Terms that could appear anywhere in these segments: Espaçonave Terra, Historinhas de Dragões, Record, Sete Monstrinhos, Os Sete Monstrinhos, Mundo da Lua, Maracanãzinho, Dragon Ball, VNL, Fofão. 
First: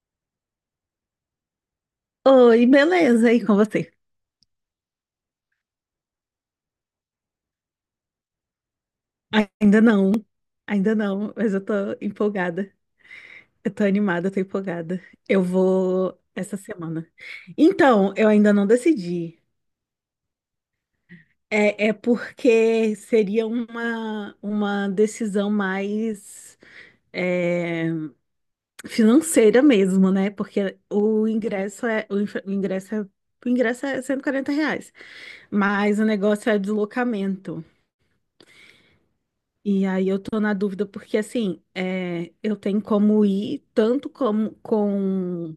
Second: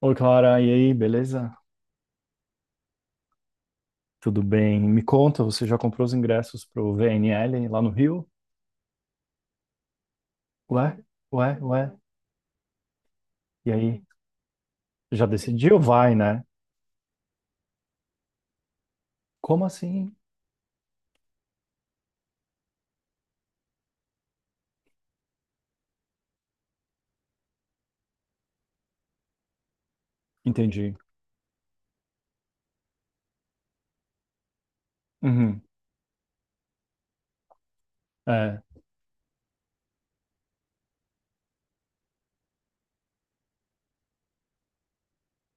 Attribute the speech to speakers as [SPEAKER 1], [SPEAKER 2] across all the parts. [SPEAKER 1] Oi, Clara, e aí, beleza?
[SPEAKER 2] Oi, beleza? E com você?
[SPEAKER 1] Tudo bem? Me conta, você já comprou os ingressos pro VNL lá no Rio?
[SPEAKER 2] Ainda não,
[SPEAKER 1] Ué,
[SPEAKER 2] ainda não, mas
[SPEAKER 1] ué,
[SPEAKER 2] eu tô
[SPEAKER 1] ué.
[SPEAKER 2] empolgada.
[SPEAKER 1] E
[SPEAKER 2] Eu tô
[SPEAKER 1] aí,
[SPEAKER 2] animada, eu tô empolgada.
[SPEAKER 1] já
[SPEAKER 2] Eu
[SPEAKER 1] decidiu? Vai,
[SPEAKER 2] vou
[SPEAKER 1] né?
[SPEAKER 2] essa semana. Então, eu ainda não decidi.
[SPEAKER 1] Como assim?
[SPEAKER 2] É porque seria uma decisão mais é, financeira mesmo, né? Porque
[SPEAKER 1] Entendi.
[SPEAKER 2] o ingresso é o, o ingresso é R$ 140,
[SPEAKER 1] Uhum.
[SPEAKER 2] mas o negócio é deslocamento.
[SPEAKER 1] É.
[SPEAKER 2] E aí eu tô na dúvida porque assim, é, eu tenho como ir tanto como com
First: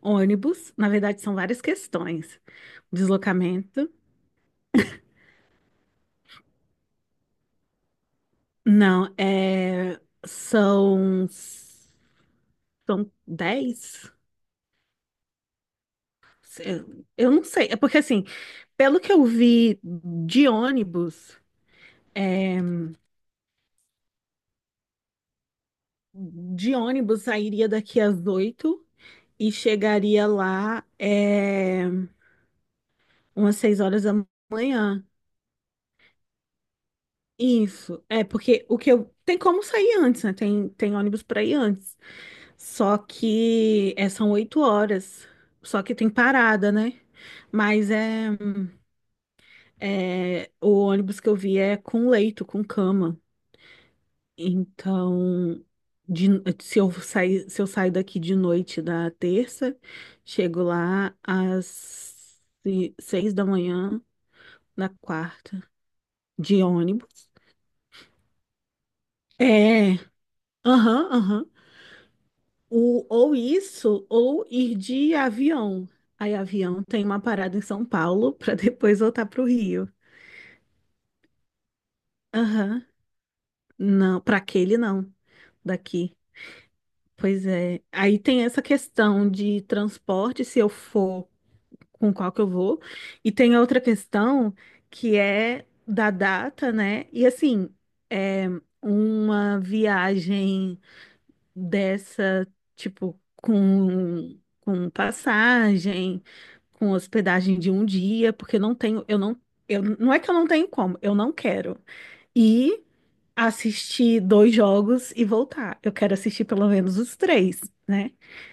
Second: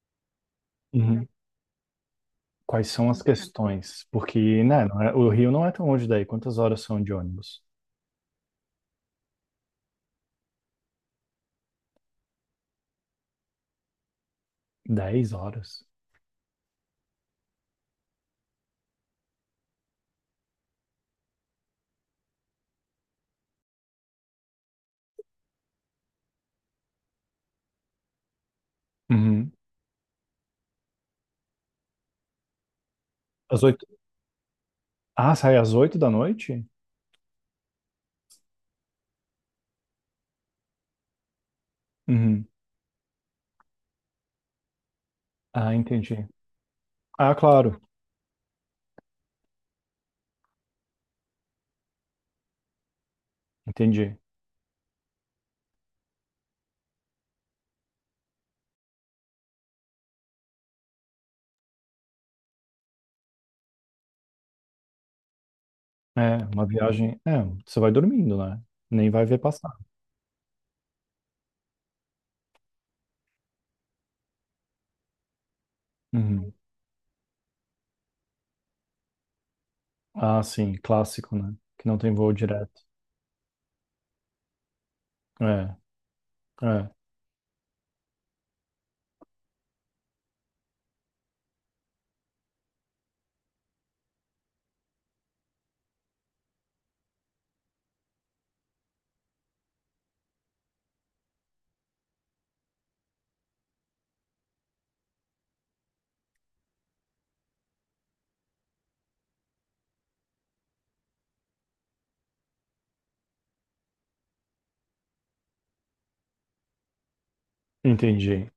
[SPEAKER 2] ônibus, na verdade
[SPEAKER 1] Uhum.
[SPEAKER 2] são várias questões.
[SPEAKER 1] Quais são as
[SPEAKER 2] Deslocamento,
[SPEAKER 1] questões? Porque, né, o Rio não é tão longe daí. Quantas horas são de ônibus?
[SPEAKER 2] não, é, são 10.
[SPEAKER 1] Dez horas.
[SPEAKER 2] Eu não sei, é porque assim, pelo que eu vi de ônibus, é, de ônibus sairia daqui às 8 e
[SPEAKER 1] Uhum.
[SPEAKER 2] chegaria lá umas
[SPEAKER 1] Às
[SPEAKER 2] 6
[SPEAKER 1] oito.
[SPEAKER 2] horas da manhã.
[SPEAKER 1] Ah, sai às oito da noite?
[SPEAKER 2] Isso, é porque o que eu. Tem como sair antes, né? Tem, tem ônibus para ir antes.
[SPEAKER 1] Uhum.
[SPEAKER 2] Só que é, são 8 horas.
[SPEAKER 1] Ah,
[SPEAKER 2] Só que tem
[SPEAKER 1] entendi.
[SPEAKER 2] parada, né?
[SPEAKER 1] Ah, claro.
[SPEAKER 2] Mas é, é. O ônibus que eu vi é com leito, com cama.
[SPEAKER 1] Entendi.
[SPEAKER 2] Então, de- se eu sair, se eu saio daqui de noite da terça, chego lá às 6 da manhã na quarta,
[SPEAKER 1] É, uma
[SPEAKER 2] de
[SPEAKER 1] viagem.
[SPEAKER 2] ônibus.
[SPEAKER 1] É, você vai dormindo, né? Nem vai ver passar.
[SPEAKER 2] É, aham, aham. Ou isso, ou ir de avião. Aí,
[SPEAKER 1] Uhum.
[SPEAKER 2] avião tem uma parada em São Paulo para depois voltar para o Rio.
[SPEAKER 1] Ah, sim, clássico, né? Que não tem voo direto.
[SPEAKER 2] Aham. Não, para aquele não,
[SPEAKER 1] É,
[SPEAKER 2] daqui.
[SPEAKER 1] é,
[SPEAKER 2] Pois é. Aí tem essa questão de transporte, se eu for com qual que eu vou. E tem a outra questão que é da data, né? E assim, é uma viagem. Dessa, tipo, com passagem, com hospedagem de um dia, porque eu não tenho, eu, não é que eu não tenho como, eu não quero. E assistir dois jogos e voltar. Eu quero assistir pelo menos os três, né?
[SPEAKER 1] entendi.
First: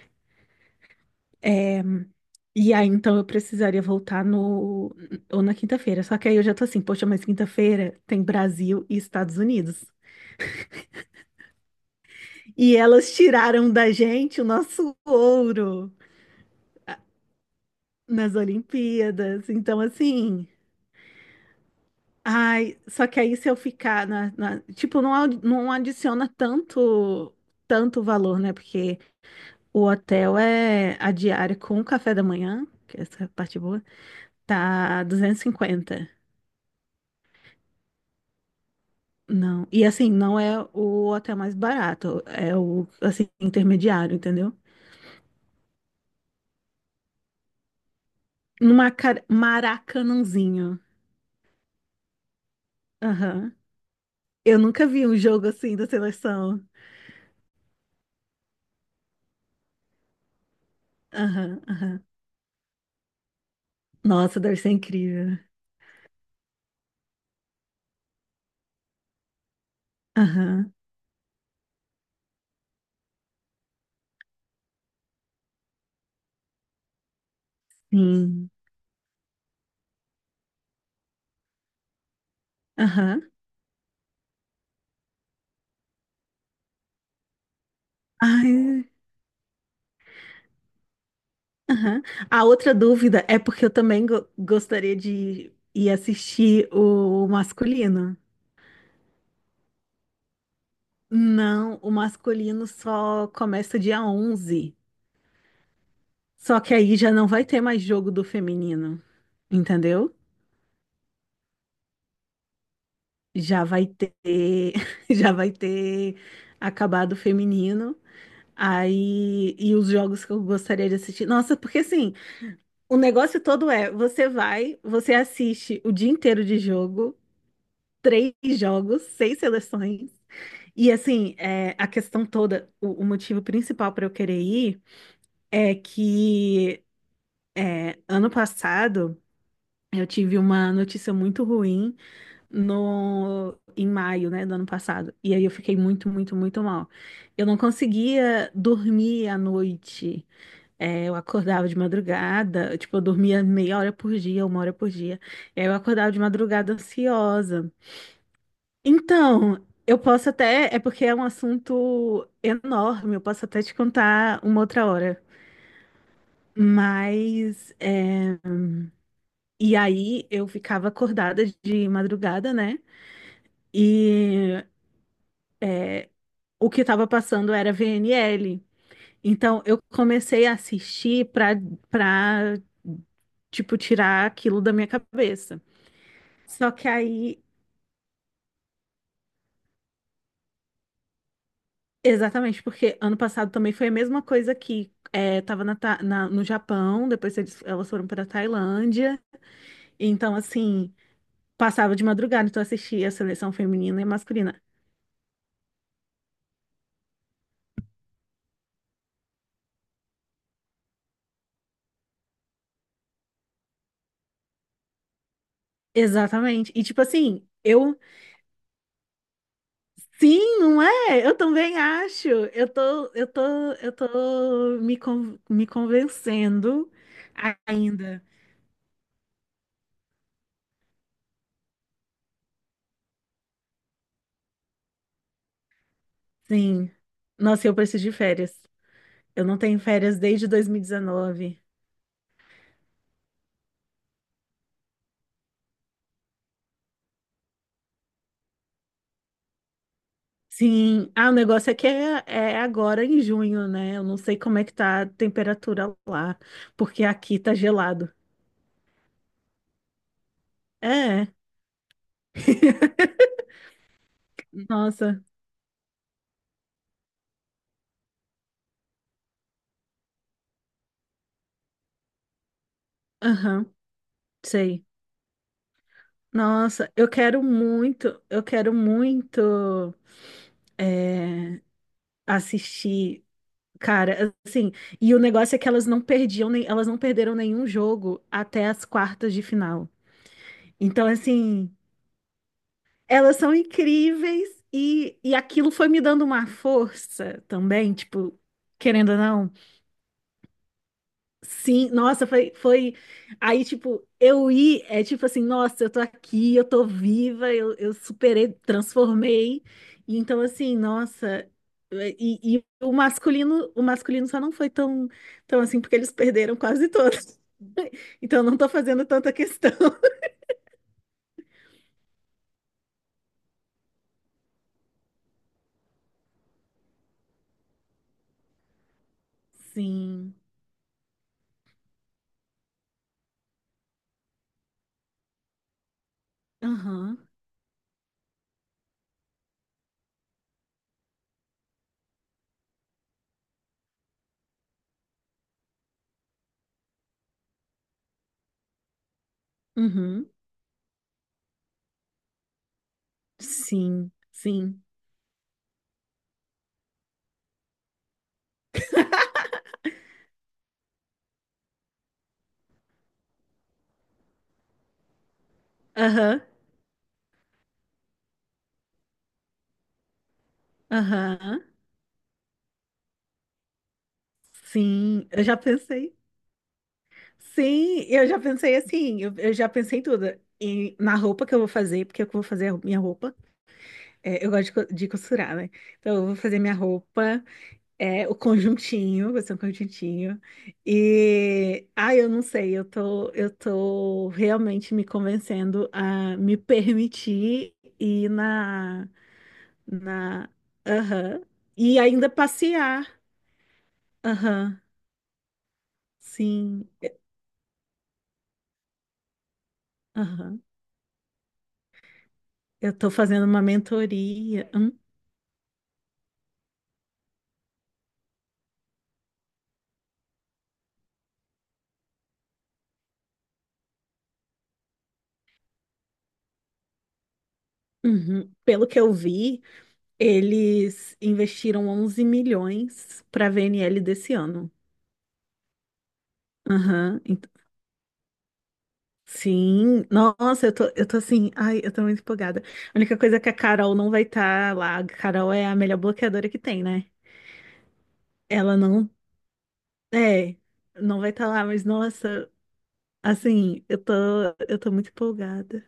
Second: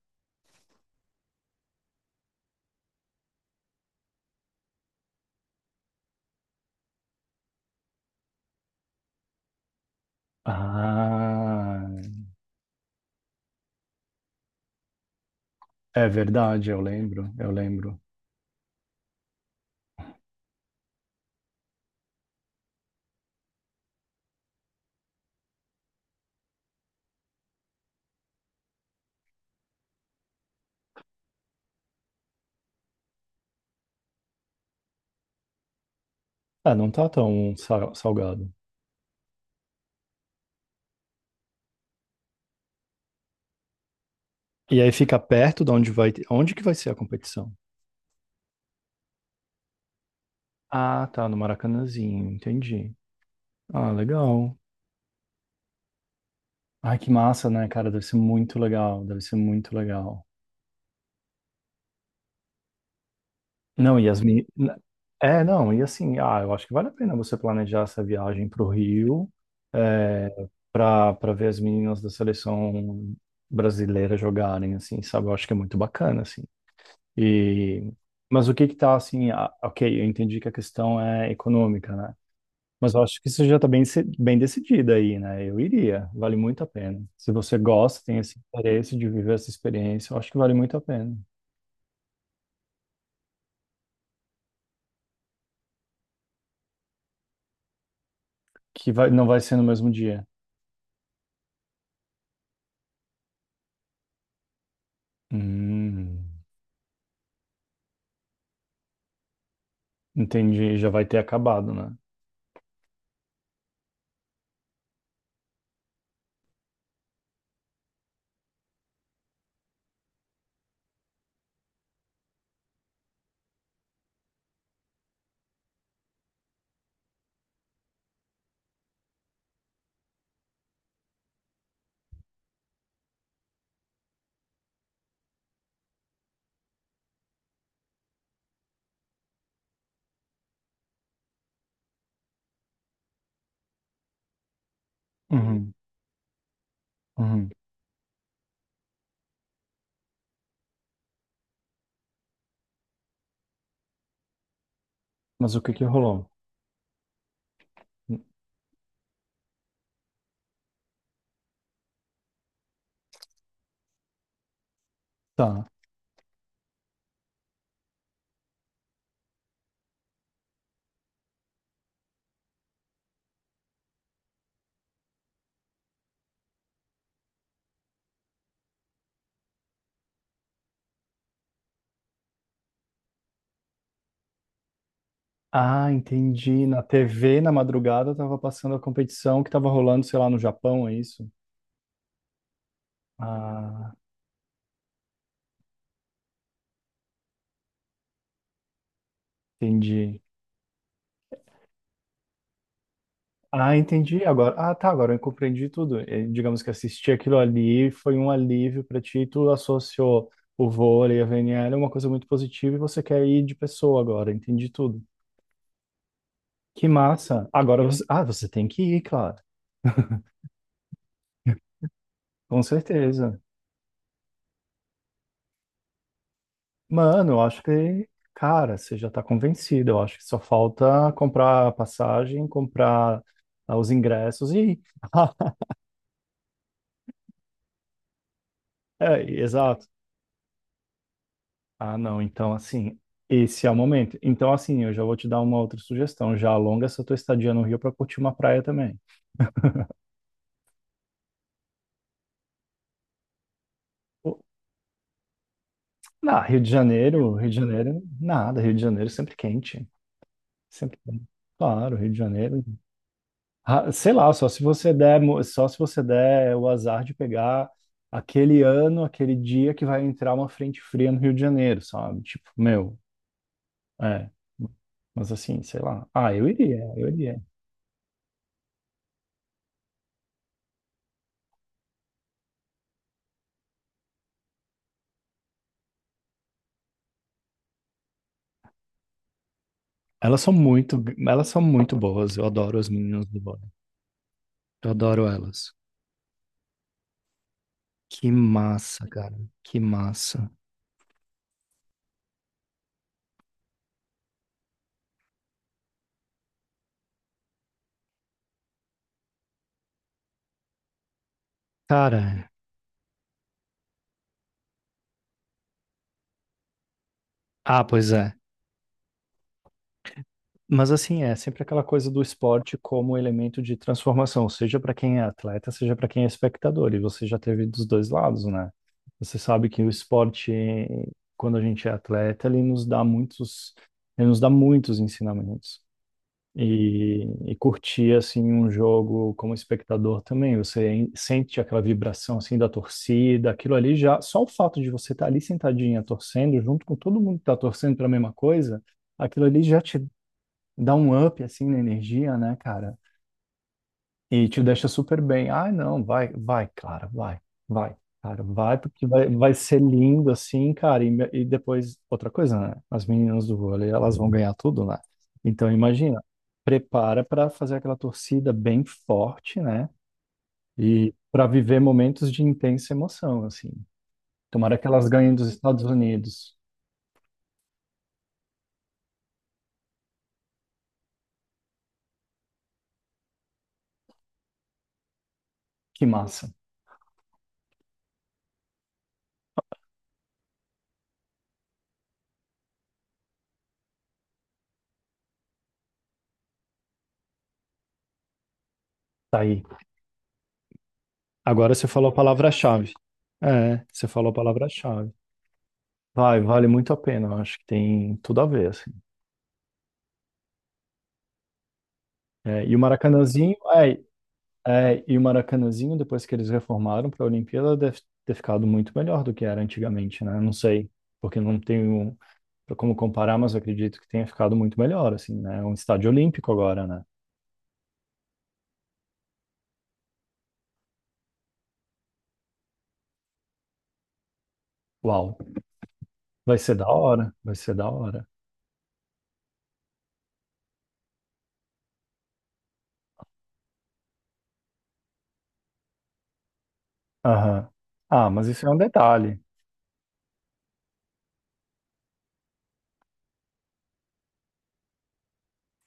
[SPEAKER 2] E aí, então, eu precisaria voltar no, ou na quinta-feira. Só que aí eu já tô assim, poxa, mas quinta-feira tem Brasil e Estados Unidos.
[SPEAKER 1] Ah,
[SPEAKER 2] E elas tiraram da gente o nosso ouro
[SPEAKER 1] é verdade, eu lembro, eu lembro.
[SPEAKER 2] nas Olimpíadas. Então, assim, ai, só que aí se eu ficar na, tipo, não, não adiciona tanto, tanto valor, né? Porque o hotel é a diária com o café da manhã, que essa é a parte boa, tá 250.
[SPEAKER 1] Ah, não tá tão salgado.
[SPEAKER 2] Não. E assim, não é o hotel mais barato, é o assim, intermediário, entendeu?
[SPEAKER 1] E aí fica perto de onde vai, onde que vai ser a competição?
[SPEAKER 2] No Maracanãzinho.
[SPEAKER 1] Ah, tá, no Maracanãzinho, entendi.
[SPEAKER 2] Aham.
[SPEAKER 1] Ah, legal.
[SPEAKER 2] Eu nunca vi um jogo assim da seleção.
[SPEAKER 1] Ai, que massa, né, cara? Deve ser muito legal, deve ser muito legal.
[SPEAKER 2] Aham, aham.
[SPEAKER 1] Não, e as
[SPEAKER 2] Nossa,
[SPEAKER 1] meni-
[SPEAKER 2] deve ser incrível.
[SPEAKER 1] É, não, e assim, ah, eu acho que vale a pena você planejar essa viagem para o Rio, é,
[SPEAKER 2] Aham,
[SPEAKER 1] para ver as meninas da seleção brasileira jogarem, assim, sabe? Eu acho que é muito bacana, assim. E, mas
[SPEAKER 2] sim.
[SPEAKER 1] o que que tá, assim, ah, ok, eu entendi que a questão é econômica, né? Mas eu acho
[SPEAKER 2] Aham.
[SPEAKER 1] que isso já está bem, bem decidida aí, né? Eu iria, vale muito a pena. Se você gosta, tem esse
[SPEAKER 2] Ai,
[SPEAKER 1] interesse de viver essa experiência, eu acho que vale muito a pena.
[SPEAKER 2] aham. A outra dúvida é porque eu também gostaria de ir assistir o masculino.
[SPEAKER 1] Que vai, não vai ser no mesmo dia.
[SPEAKER 2] Não, o masculino só começa dia 11.
[SPEAKER 1] Hum.
[SPEAKER 2] Só que aí já não vai ter mais jogo do feminino, entendeu?
[SPEAKER 1] Entendi, já vai ter acabado, né?
[SPEAKER 2] Já vai ter, já vai ter acabado o feminino. Aí, e os jogos que eu gostaria de assistir. Nossa, porque assim, o negócio todo é, você vai, você assiste o dia inteiro de jogo, três jogos, seis seleções. E assim, é, a questão toda, o motivo principal para eu querer ir é que é, ano passado eu tive uma notícia muito ruim no, em maio, né, do ano passado. E aí eu
[SPEAKER 1] Uhum,
[SPEAKER 2] fiquei muito, muito, muito mal. Eu
[SPEAKER 1] uhum.
[SPEAKER 2] não conseguia dormir à noite. É, eu acordava de madrugada, tipo, eu dormia meia hora por dia, uma hora por dia.
[SPEAKER 1] Mas o
[SPEAKER 2] E aí
[SPEAKER 1] que
[SPEAKER 2] eu
[SPEAKER 1] que
[SPEAKER 2] acordava de
[SPEAKER 1] rolou?
[SPEAKER 2] madrugada ansiosa. Então, eu posso até, é porque é um assunto enorme, eu posso até te contar uma outra hora.
[SPEAKER 1] Tá.
[SPEAKER 2] Mas, é, e aí eu ficava acordada de madrugada, né? E o que estava passando era VNL. Então, eu comecei a assistir para, tipo, tirar aquilo da minha cabeça.
[SPEAKER 1] Ah, entendi.
[SPEAKER 2] Só
[SPEAKER 1] Na
[SPEAKER 2] que aí,
[SPEAKER 1] TV, na madrugada, tava passando a competição que tava rolando, sei lá, no Japão, é isso?
[SPEAKER 2] exatamente, porque ano passado também foi a
[SPEAKER 1] Ah,
[SPEAKER 2] mesma coisa que é, tava na, no Japão, depois eles, elas foram para Tailândia,
[SPEAKER 1] entendi.
[SPEAKER 2] então assim, passava de madrugada, então eu assistia a seleção
[SPEAKER 1] Ah,
[SPEAKER 2] feminina e
[SPEAKER 1] entendi agora.
[SPEAKER 2] masculina.
[SPEAKER 1] Ah, tá, agora eu compreendi tudo. Eh, digamos que assistir aquilo ali foi um alívio pra ti, tu associou o vôlei, a VNL, é uma coisa muito positiva e você quer ir de pessoa agora, entendi tudo.
[SPEAKER 2] Exatamente. E
[SPEAKER 1] Que
[SPEAKER 2] tipo assim,
[SPEAKER 1] massa. Agora
[SPEAKER 2] eu
[SPEAKER 1] você... Ah, você tem que ir, claro.
[SPEAKER 2] sim, não é? Eu também acho.
[SPEAKER 1] Com
[SPEAKER 2] Eu tô, eu
[SPEAKER 1] certeza.
[SPEAKER 2] tô, eu tô me, me convencendo
[SPEAKER 1] Mano, eu acho que,
[SPEAKER 2] ainda.
[SPEAKER 1] cara, você já tá convencido. Eu acho que só falta comprar a passagem, comprar ah, os ingressos e ir.
[SPEAKER 2] Sim. Nossa, eu preciso de férias.
[SPEAKER 1] É,
[SPEAKER 2] Eu não tenho
[SPEAKER 1] exato.
[SPEAKER 2] férias desde 2019.
[SPEAKER 1] Ah, não. Então, assim, esse é o momento. Então, assim, eu já vou te dar uma outra sugestão. Já alonga essa tua estadia no Rio para curtir uma praia também.
[SPEAKER 2] Sim, ah, o negócio é que é, é agora em junho, né? Eu não sei
[SPEAKER 1] O-
[SPEAKER 2] como é que tá a temperatura lá,
[SPEAKER 1] Na
[SPEAKER 2] porque aqui
[SPEAKER 1] Rio
[SPEAKER 2] tá
[SPEAKER 1] de Janeiro,
[SPEAKER 2] gelado.
[SPEAKER 1] nada. Rio de Janeiro sempre quente. Sempre quente.
[SPEAKER 2] É.
[SPEAKER 1] Claro, Rio de Janeiro. Ah, sei lá, só se você der,
[SPEAKER 2] Nossa,
[SPEAKER 1] só se você der o azar de pegar aquele ano, aquele dia que vai entrar uma frente fria no Rio de Janeiro, sabe? Tipo, meu,
[SPEAKER 2] aham,
[SPEAKER 1] é.
[SPEAKER 2] sei.
[SPEAKER 1] Mas assim, sei lá. Ah, eu
[SPEAKER 2] Nossa,
[SPEAKER 1] iria, eu iria.
[SPEAKER 2] eu quero muito é, assistir, cara, assim, e o negócio é que elas não perdiam, nem, elas não perderam nenhum jogo até as quartas de final.
[SPEAKER 1] Elas são muito,
[SPEAKER 2] Então,
[SPEAKER 1] elas são
[SPEAKER 2] assim,
[SPEAKER 1] muito boas. Eu adoro as meninas
[SPEAKER 2] elas
[SPEAKER 1] do
[SPEAKER 2] são
[SPEAKER 1] vôlei.
[SPEAKER 2] incríveis
[SPEAKER 1] Eu adoro
[SPEAKER 2] e aquilo
[SPEAKER 1] elas.
[SPEAKER 2] foi me dando uma força também,
[SPEAKER 1] Que
[SPEAKER 2] tipo,
[SPEAKER 1] massa,
[SPEAKER 2] querendo ou
[SPEAKER 1] cara.
[SPEAKER 2] não.
[SPEAKER 1] Que massa.
[SPEAKER 2] Sim, nossa, foi, foi. Aí, tipo, eu ir, é tipo assim, nossa, eu tô aqui, eu tô viva, eu superei, transformei. E então, assim, nossa.
[SPEAKER 1] Cara,
[SPEAKER 2] E o masculino só não foi tão, tão assim, porque eles perderam quase todos.
[SPEAKER 1] ah, pois é.
[SPEAKER 2] Então, eu não tô fazendo tanta questão.
[SPEAKER 1] Mas assim, é sempre aquela coisa do esporte como elemento de transformação, seja para quem é atleta, seja para quem é espectador, e você já teve dos dois lados, né? Você sabe que o
[SPEAKER 2] Sim.
[SPEAKER 1] esporte, quando a gente é atleta, ele nos dá muitos ensinamentos. E,
[SPEAKER 2] Aham.
[SPEAKER 1] e curtir assim um jogo como espectador também, você sente aquela vibração assim da torcida, aquilo ali já, só o fato de você estar ali sentadinha torcendo junto com todo mundo que está torcendo para a mesma coisa, aquilo ali já te
[SPEAKER 2] Uhum.
[SPEAKER 1] dá um up assim na energia, né, cara?
[SPEAKER 2] Sim,
[SPEAKER 1] E te
[SPEAKER 2] sim.
[SPEAKER 1] deixa super bem. Ah, não, vai, vai, cara, vai, vai, cara, vai, porque vai, vai ser lindo assim, cara. E, e depois, outra coisa, né? As meninas do vôlei, elas vão ganhar tudo, né? Então, imagina,
[SPEAKER 2] Aham,
[SPEAKER 1] prepara para fazer aquela torcida bem forte, né? E para
[SPEAKER 2] aham.
[SPEAKER 1] viver momentos de intensa emoção, assim. Tomara que elas
[SPEAKER 2] Sim,
[SPEAKER 1] ganhem
[SPEAKER 2] eu
[SPEAKER 1] dos
[SPEAKER 2] já
[SPEAKER 1] Estados
[SPEAKER 2] pensei.
[SPEAKER 1] Unidos.
[SPEAKER 2] Sim, eu já pensei assim, eu já pensei em tudo. E na roupa que eu vou fazer, porque eu vou fazer a minha roupa. É, eu gosto de costurar, né?
[SPEAKER 1] Que
[SPEAKER 2] Então eu vou
[SPEAKER 1] massa.
[SPEAKER 2] fazer minha roupa, é, o conjuntinho, vai ser um conjuntinho. E ah, eu não sei, eu tô realmente me convencendo a me permitir ir na,
[SPEAKER 1] Tá aí.
[SPEAKER 2] na, aham,
[SPEAKER 1] Agora você
[SPEAKER 2] e
[SPEAKER 1] falou a
[SPEAKER 2] ainda
[SPEAKER 1] palavra-chave.
[SPEAKER 2] passear.
[SPEAKER 1] É, você falou a
[SPEAKER 2] Aham,
[SPEAKER 1] palavra-chave. Vai, vale
[SPEAKER 2] sim.
[SPEAKER 1] muito a pena, eu acho que tem tudo a ver, assim.
[SPEAKER 2] Aham.
[SPEAKER 1] É, e o
[SPEAKER 2] Eu estou fazendo
[SPEAKER 1] Maracanãzinho,
[SPEAKER 2] uma
[SPEAKER 1] é,
[SPEAKER 2] mentoria.
[SPEAKER 1] é, e o Maracanãzinho, depois que eles reformaram para a Olimpíada, deve ter ficado muito melhor do que era antigamente, né? Não sei, porque não tenho como comparar, mas eu acredito que tenha ficado muito melhor, assim, né? É um estádio olímpico agora, né?
[SPEAKER 2] Uhum. Pelo que eu vi, eles investiram 11 milhões para a VNL desse ano.
[SPEAKER 1] Uau, vai ser da
[SPEAKER 2] Aham,
[SPEAKER 1] hora,
[SPEAKER 2] ent-
[SPEAKER 1] vai ser da hora.
[SPEAKER 2] Sim, nossa, eu tô assim, ai, eu tô muito empolgada. A única coisa é que a Carol não vai estar lá. A Carol é a melhor bloqueadora que tem, né?
[SPEAKER 1] Aham. Ah, mas isso é
[SPEAKER 2] Ela
[SPEAKER 1] um
[SPEAKER 2] não,
[SPEAKER 1] detalhe.
[SPEAKER 2] é, não vai estar lá, mas nossa, assim, eu tô muito empolgada.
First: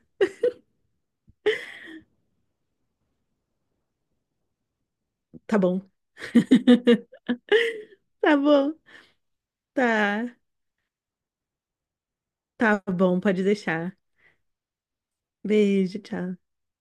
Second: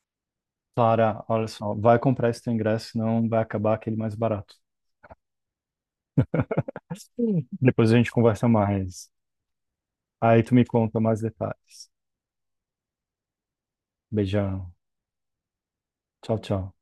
[SPEAKER 1] Clara, olha só, vai comprar esse teu ingresso, senão vai acabar aquele mais barato.
[SPEAKER 2] Tá bom.
[SPEAKER 1] Sim. Depois a gente
[SPEAKER 2] Tá
[SPEAKER 1] conversa
[SPEAKER 2] bom,
[SPEAKER 1] mais.
[SPEAKER 2] tá,
[SPEAKER 1] Aí tu me conta mais detalhes.
[SPEAKER 2] tá bom, pode deixar.
[SPEAKER 1] Beijão.
[SPEAKER 2] Beijo,
[SPEAKER 1] Tchau,
[SPEAKER 2] tchau.
[SPEAKER 1] tchau.